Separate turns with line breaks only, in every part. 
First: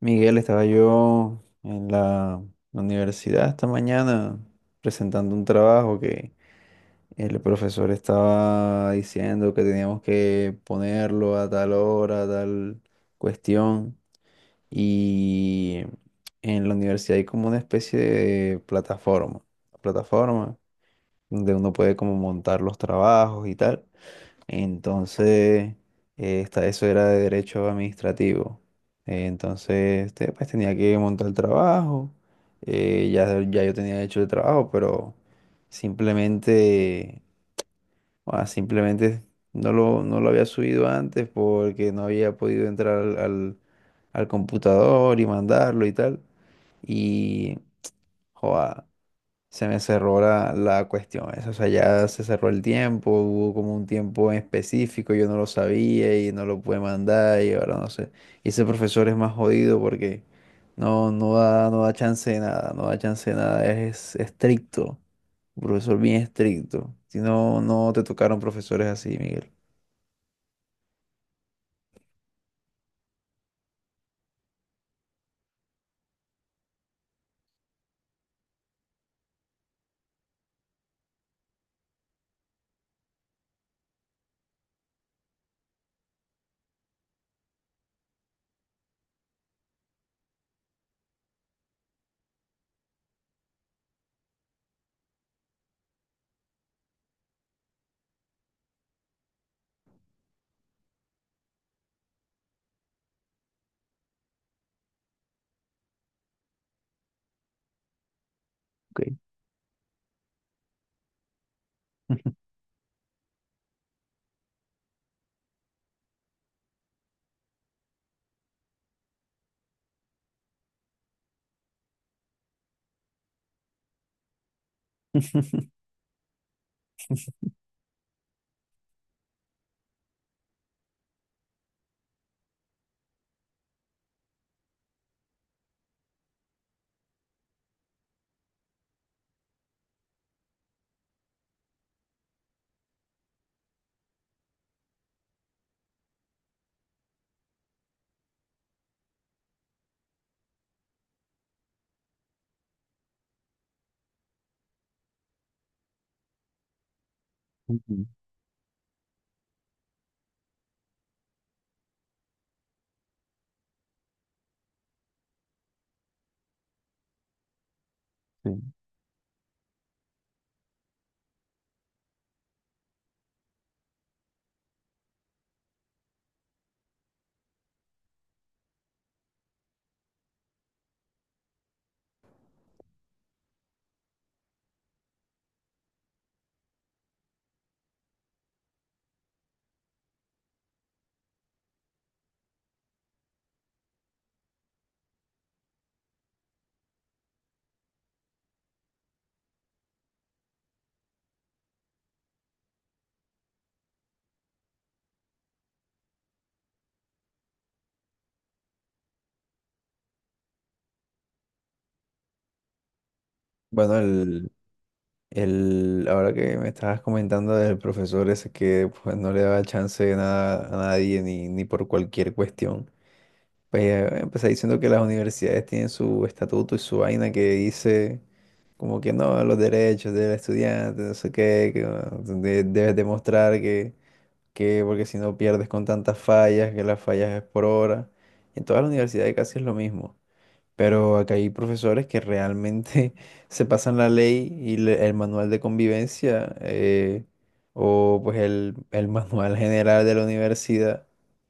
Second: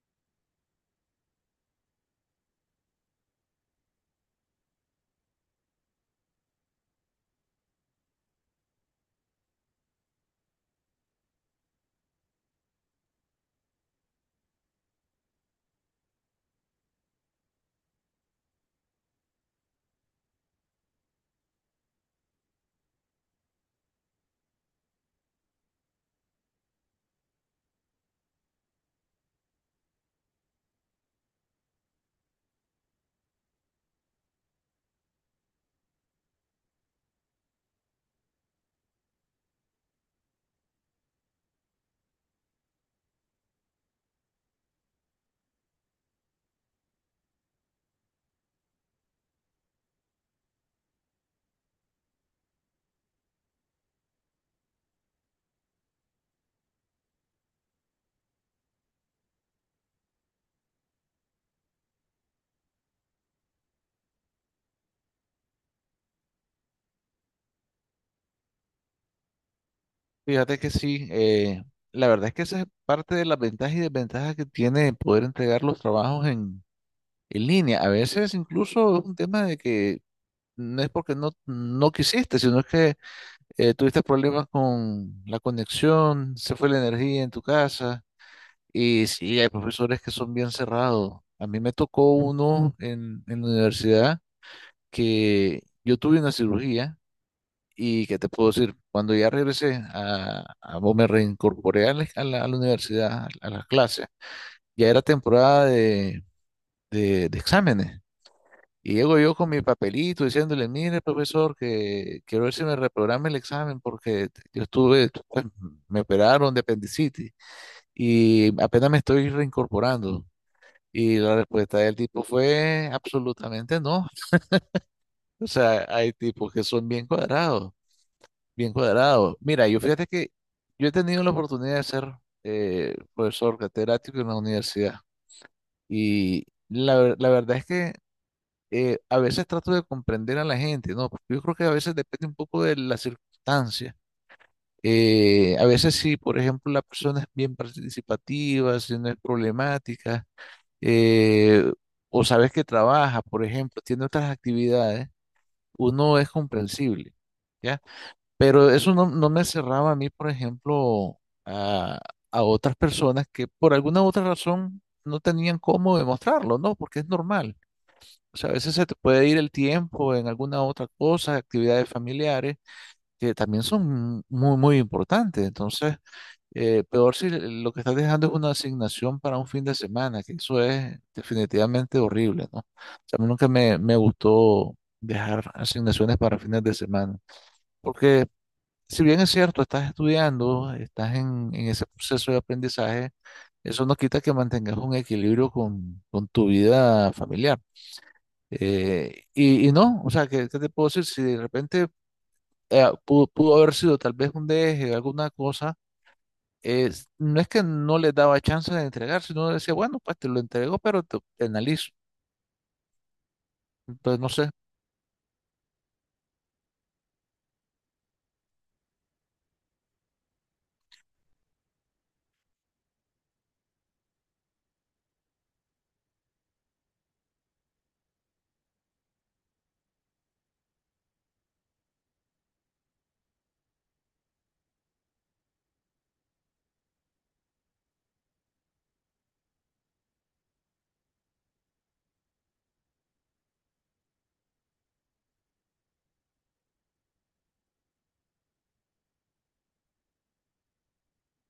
Miguel, estaba yo en la universidad esta mañana presentando un trabajo que el profesor estaba diciendo que teníamos que ponerlo a tal hora, a tal cuestión. Y en la universidad hay como una especie de plataforma donde uno puede como montar los trabajos y tal. Entonces, eso era de derecho administrativo. Entonces, este, pues tenía que montar el trabajo. Ya yo tenía hecho el trabajo, pero simplemente, simplemente no lo había subido antes porque no había podido entrar al computador y mandarlo y tal. Y, joda, se me cerró la cuestión esa, o sea, ya se cerró el tiempo, hubo como un tiempo en específico, yo no lo sabía y no lo pude mandar y ahora no sé. Y ese profesor es más jodido porque no da chance de nada, no da chance de nada, es estricto, un profesor bien estricto. Si no, no te tocaron profesores así, Miguel.
Fíjate que sí, la verdad es que esa es parte de las ventajas y desventajas que tiene poder entregar los trabajos en línea. A veces incluso es un tema de que no es porque no quisiste, sino es que tuviste problemas con la conexión, se fue la energía en tu casa. Y sí, hay profesores que son bien cerrados. A mí me tocó uno en la universidad que yo tuve una cirugía. Y qué te puedo decir, cuando ya regresé a o me reincorporé a la universidad, a, las clases, ya era temporada de exámenes. Y
Ok.
llego yo con mi papelito diciéndole, mire, profesor, que quiero ver si me reprograma el examen porque yo estuve, pues, me operaron de apendicitis y apenas me estoy reincorporando. Y la respuesta del tipo fue absolutamente no. O sea, hay tipos que son bien cuadrados. Bien cuadrado. Mira, yo fíjate que yo he tenido la oportunidad de ser profesor catedrático en la universidad y la verdad es que a veces trato de comprender a la gente, ¿no? Porque yo creo que a veces depende un poco de la circunstancia. A veces si, por ejemplo, la persona es bien participativa, si no es problemática, eh, o sabes que trabaja, por ejemplo, tiene otras actividades, uno es comprensible. ¿Ya?
Ujú,
Pero eso no me cerraba a mí, por ejemplo, a, a otras personas que por alguna u otra razón no tenían cómo demostrarlo, ¿no? Porque es normal. O sea, a
sí.
veces se te puede ir el tiempo en alguna otra cosa, actividades familiares, que también son muy, muy importantes. Entonces, peor si lo que estás dejando es una asignación para un fin de semana, que eso es definitivamente horrible, ¿no? O sea, a mí nunca me gustó dejar asignaciones para fines de semana. Porque si bien es cierto, estás estudiando, estás en ese proceso de aprendizaje, eso no quita que mantengas un equilibrio con tu vida familiar. Y no, o sea, ¿qué, qué te puedo decir? Si de repente pudo haber sido tal vez un deje, alguna cosa, no es que no le daba chance de entregar, sino decía, bueno, pues te lo entrego, pero te analizo.
Bueno,
Entonces, no
el,
sé.
El, ahora que me estabas comentando del profesor ese que pues, no le daba chance de nada a nadie ni por cualquier cuestión, pues empecé diciendo que las universidades tienen su estatuto y su vaina que dice como que no, los derechos del estudiante, no sé qué, que debes demostrar que porque si no pierdes con tantas fallas, que las fallas es por hora. En todas las universidades casi es lo mismo. Pero acá hay profesores que realmente se pasan la ley y el manual de convivencia o pues el manual general de la universidad,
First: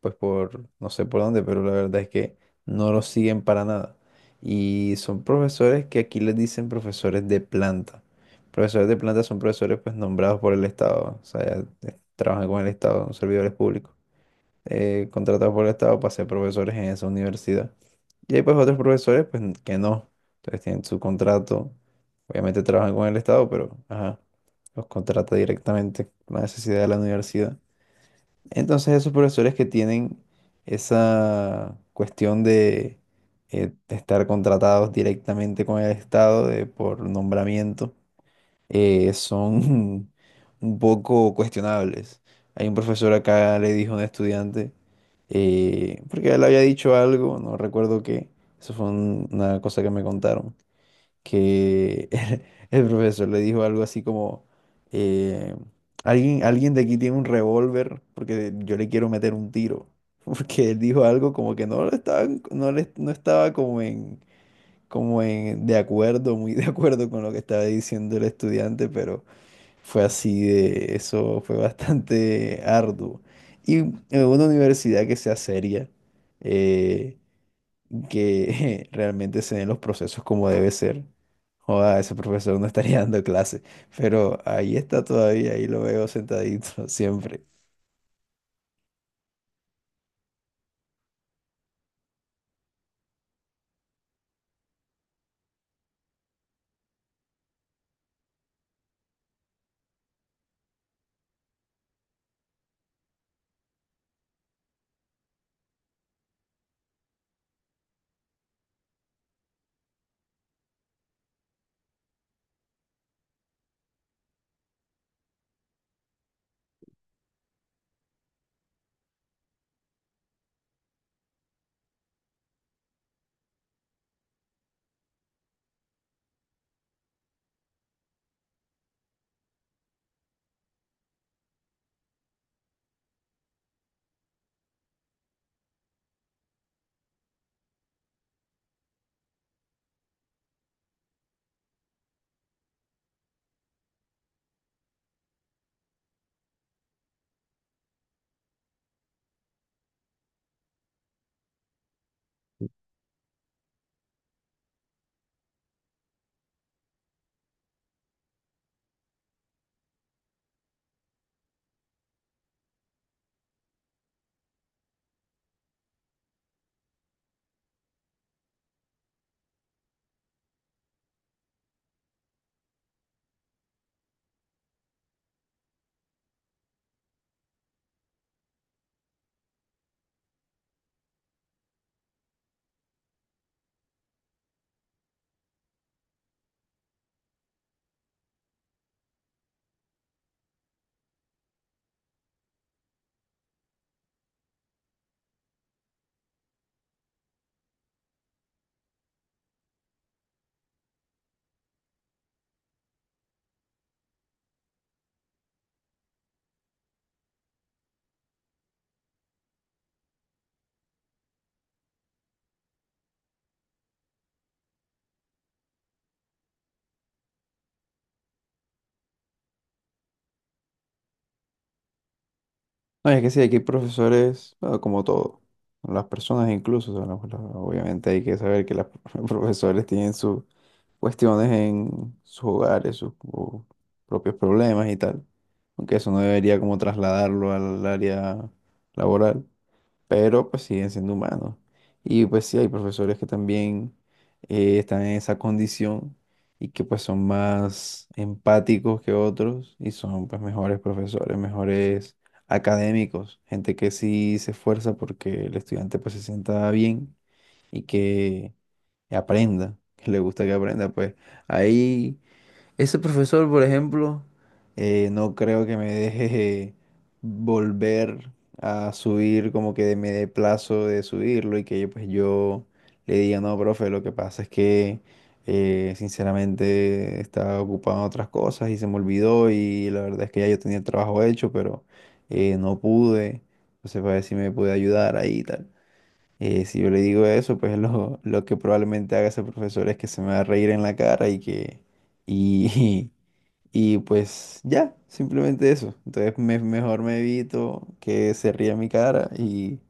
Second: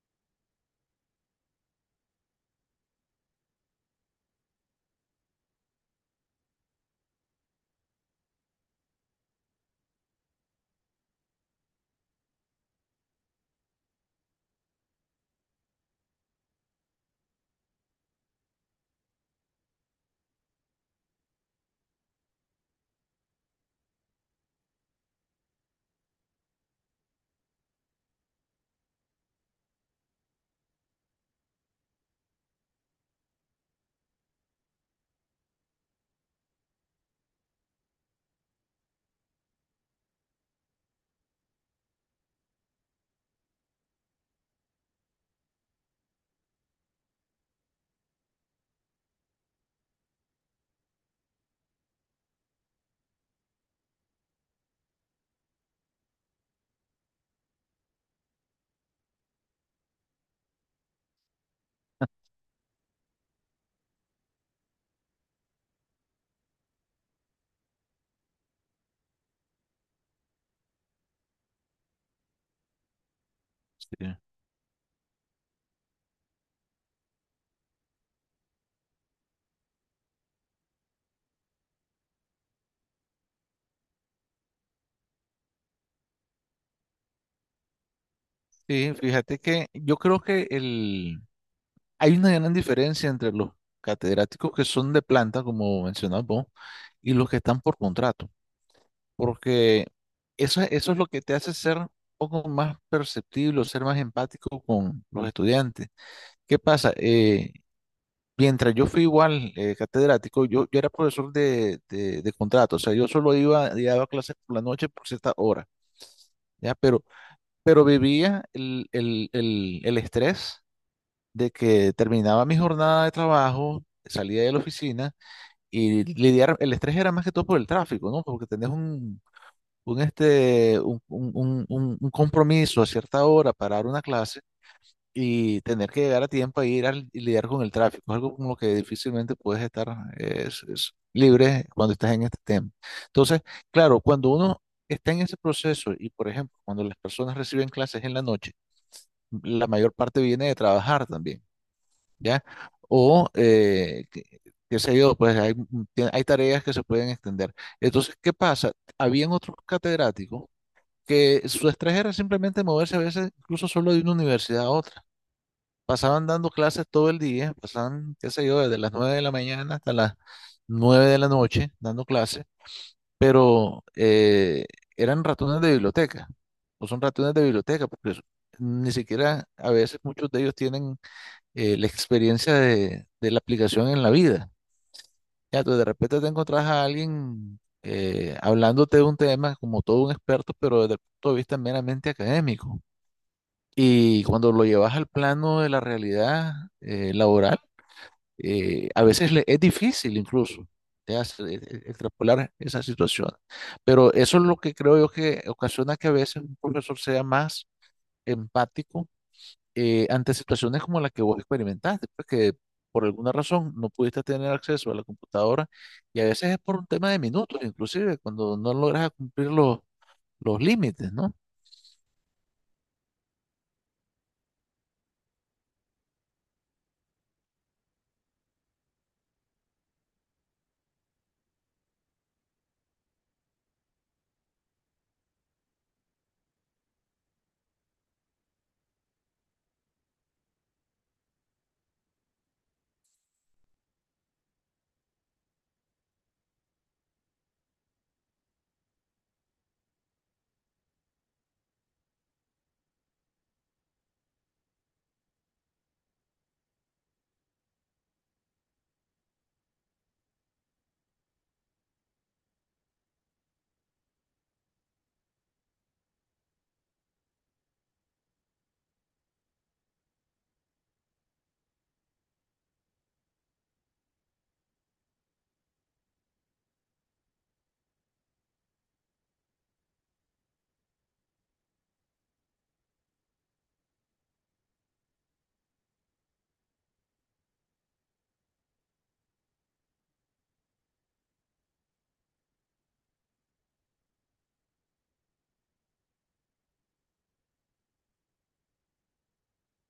pues por no sé por dónde, pero la verdad es que no lo siguen para nada. Y son profesores que aquí les dicen profesores de planta. Profesores de planta son profesores pues nombrados por el Estado, o sea, ya, trabajan con el Estado, son servidores públicos contratados por el Estado para ser profesores en esa universidad. Y hay pues otros profesores que no. Entonces tienen su contrato, obviamente trabajan con el Estado, pero ajá, los contrata directamente con la necesidad de la universidad. Entonces esos profesores que tienen esa cuestión de estar contratados directamente con el Estado por nombramiento, son un poco cuestionables. Hay un profesor acá le dijo a un estudiante, porque él había dicho algo, no recuerdo qué, eso fue una cosa que me contaron, que el, profesor le dijo algo así como, eh, alguien de aquí tiene un revólver porque yo le quiero meter un tiro. Porque él dijo algo como que no lo estaba, no estaba como en, como en, de acuerdo, muy de acuerdo con lo que estaba diciendo el estudiante, pero fue así de, eso fue bastante arduo. Y
Sí,
en una universidad que sea seria, eh, que realmente se den los procesos como debe ser. Joda, ese profesor no estaría dando clase, pero ahí está todavía, ahí lo veo sentadito siempre.
sí, fíjate que yo creo que el... Hay una gran diferencia entre los catedráticos que son de planta, como mencionabas vos, y los que están por contrato, porque eso es lo que te hace ser un poco más perceptible, o ser más empático con los estudiantes. ¿Qué pasa? Mientras yo fui igual catedrático, yo era profesor de contrato, o sea, yo solo iba y daba clases por la noche por cierta hora, ¿ya? Pero vivía el estrés de que terminaba mi jornada de trabajo, salía de la oficina y lidiar, el estrés era más que todo por el tráfico, ¿no? Porque tenés un, este, un compromiso a cierta hora para dar una clase y tener que llegar a tiempo a ir y lidiar con el tráfico. Es algo con lo que difícilmente puedes estar es libre cuando estás en este tema. Entonces, claro, cuando uno está en ese proceso y, por ejemplo, cuando las personas reciben clases en la noche, la mayor parte viene de trabajar también. ¿Ya? O, eh, que- Qué sé yo, pues hay, hay tareas que se pueden extender. Entonces, ¿qué pasa? Habían otros catedráticos que su estrés era simplemente moverse a veces incluso solo de una universidad a otra. Pasaban dando clases todo el día, pasaban, qué sé yo, desde las 9 de la mañana hasta las 9 de la noche dando clases, pero eran ratones de biblioteca, o son ratones de biblioteca, porque ni siquiera a veces muchos de ellos tienen la experiencia de la aplicación en la vida. Ya, tú de repente te encontrás a alguien hablándote de un tema como todo un experto, pero desde el punto de vista meramente académico. Y cuando lo llevas al plano de la realidad laboral, a veces es difícil incluso te hace, extrapolar esa situación. Pero eso es lo que creo yo que ocasiona que a veces un profesor sea más empático ante situaciones como la que vos experimentaste, pues que por alguna razón no pudiste tener acceso a la computadora y a veces es por un tema de minutos, inclusive cuando no logras cumplir los límites, ¿no?
No, es que sí, aquí hay profesores, bueno, como todo, las personas incluso, o sea, obviamente hay que saber que los profesores tienen su, cuestiones en sus hogares, sus o propios problemas y tal. Aunque eso no debería como trasladarlo al área laboral, pero pues siguen siendo humanos. Y pues sí, hay profesores que también están en esa condición y que pues son más empáticos que otros y son pues mejores profesores, mejores académicos, gente que sí se esfuerza porque el estudiante pues se sienta bien y que aprenda, que le gusta que aprenda, pues ahí ese profesor, por ejemplo, no creo que me deje volver a subir como que me dé plazo de subirlo y que yo, pues yo le diga, no, profe, lo que pasa es que sinceramente estaba ocupado en otras cosas y se me olvidó y la verdad es que ya yo tenía el trabajo hecho, pero no pude, entonces para ver si me puede ayudar ahí y tal. Si yo le digo eso, pues lo que probablemente haga ese profesor es que se me va a reír en la cara y que... Y, y pues ya, simplemente eso. Entonces mejor me evito que se ría en mi cara y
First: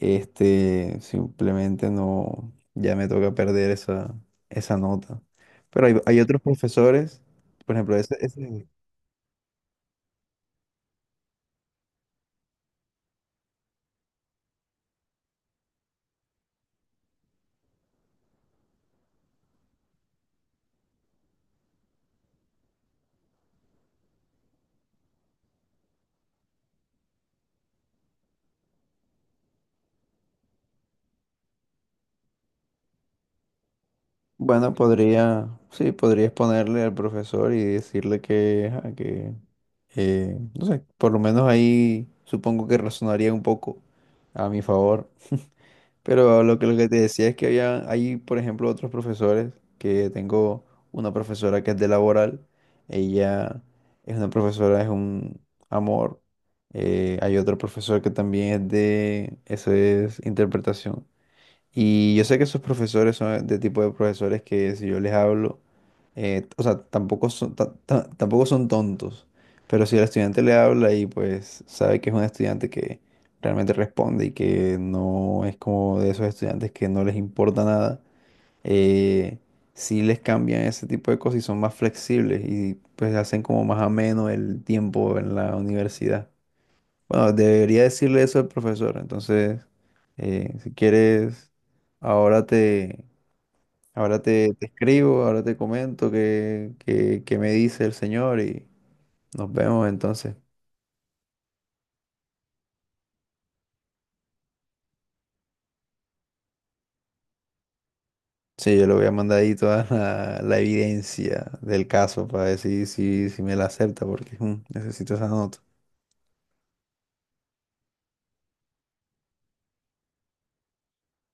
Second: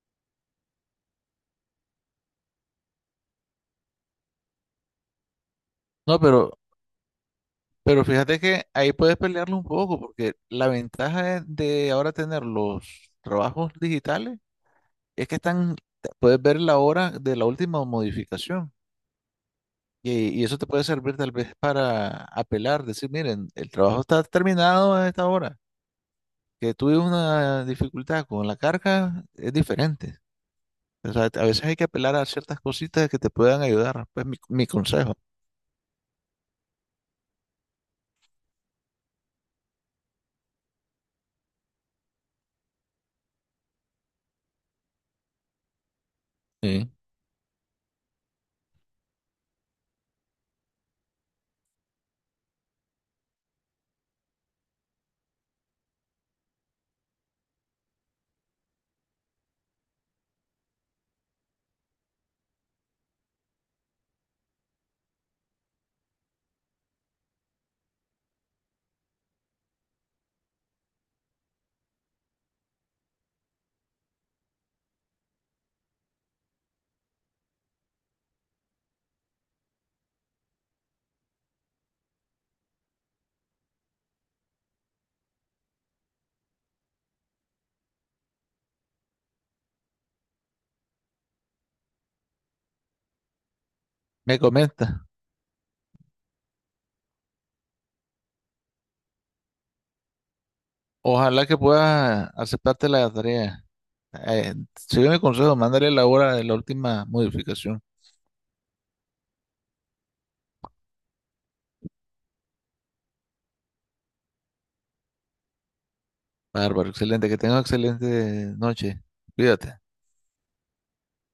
este, simplemente no, ya me toca perder esa nota. Pero
No,
hay otros
pero,
profesores, por ejemplo,
pero fíjate que ahí puedes pelearlo un poco porque la ventaja de ahora tener los trabajos digitales es que están, puedes ver la hora de la última modificación. Y eso te puede servir tal vez para apelar, decir, miren, el trabajo está terminado a esta hora que tuve una dificultad con la carga es diferente. O sea, a veces hay que apelar a ciertas cositas que te puedan ayudar. Pues mi
bueno,
consejo.
podría, sí, podrías ponerle al profesor y decirle que, ajá, que no sé, por lo menos ahí supongo que razonaría un poco a mi favor. Pero lo que
Sí.
te decía es que había, hay, por ejemplo, otros profesores, que tengo una profesora que es de laboral, ella es una profesora, es un amor. Hay otro profesor que también es de, eso es interpretación. Y yo sé que esos profesores son de tipo de profesores que si yo les hablo, o sea, tampoco son, tampoco son tontos, pero si el estudiante le habla y pues sabe que es un estudiante que realmente responde y que no es como de esos estudiantes que no les importa nada, eh, sí les cambian ese tipo de cosas y son más flexibles y pues hacen como más ameno el tiempo en la universidad. Bueno, debería decirle eso al profesor. Entonces, si quieres, ahora te, ahora
Me
te, te
comenta.
escribo, ahora te comento qué, qué me dice el señor y nos vemos entonces.
Ojalá que puedas aceptarte la tarea. Sigue mi consejo, mándale la hora de la última modificación.
Sí, yo le voy a mandar ahí toda la evidencia del caso para decir si, si me la acepta, porque mm, necesito esa nota.
Bárbaro, excelente. Que tengas excelente noche. Cuídate.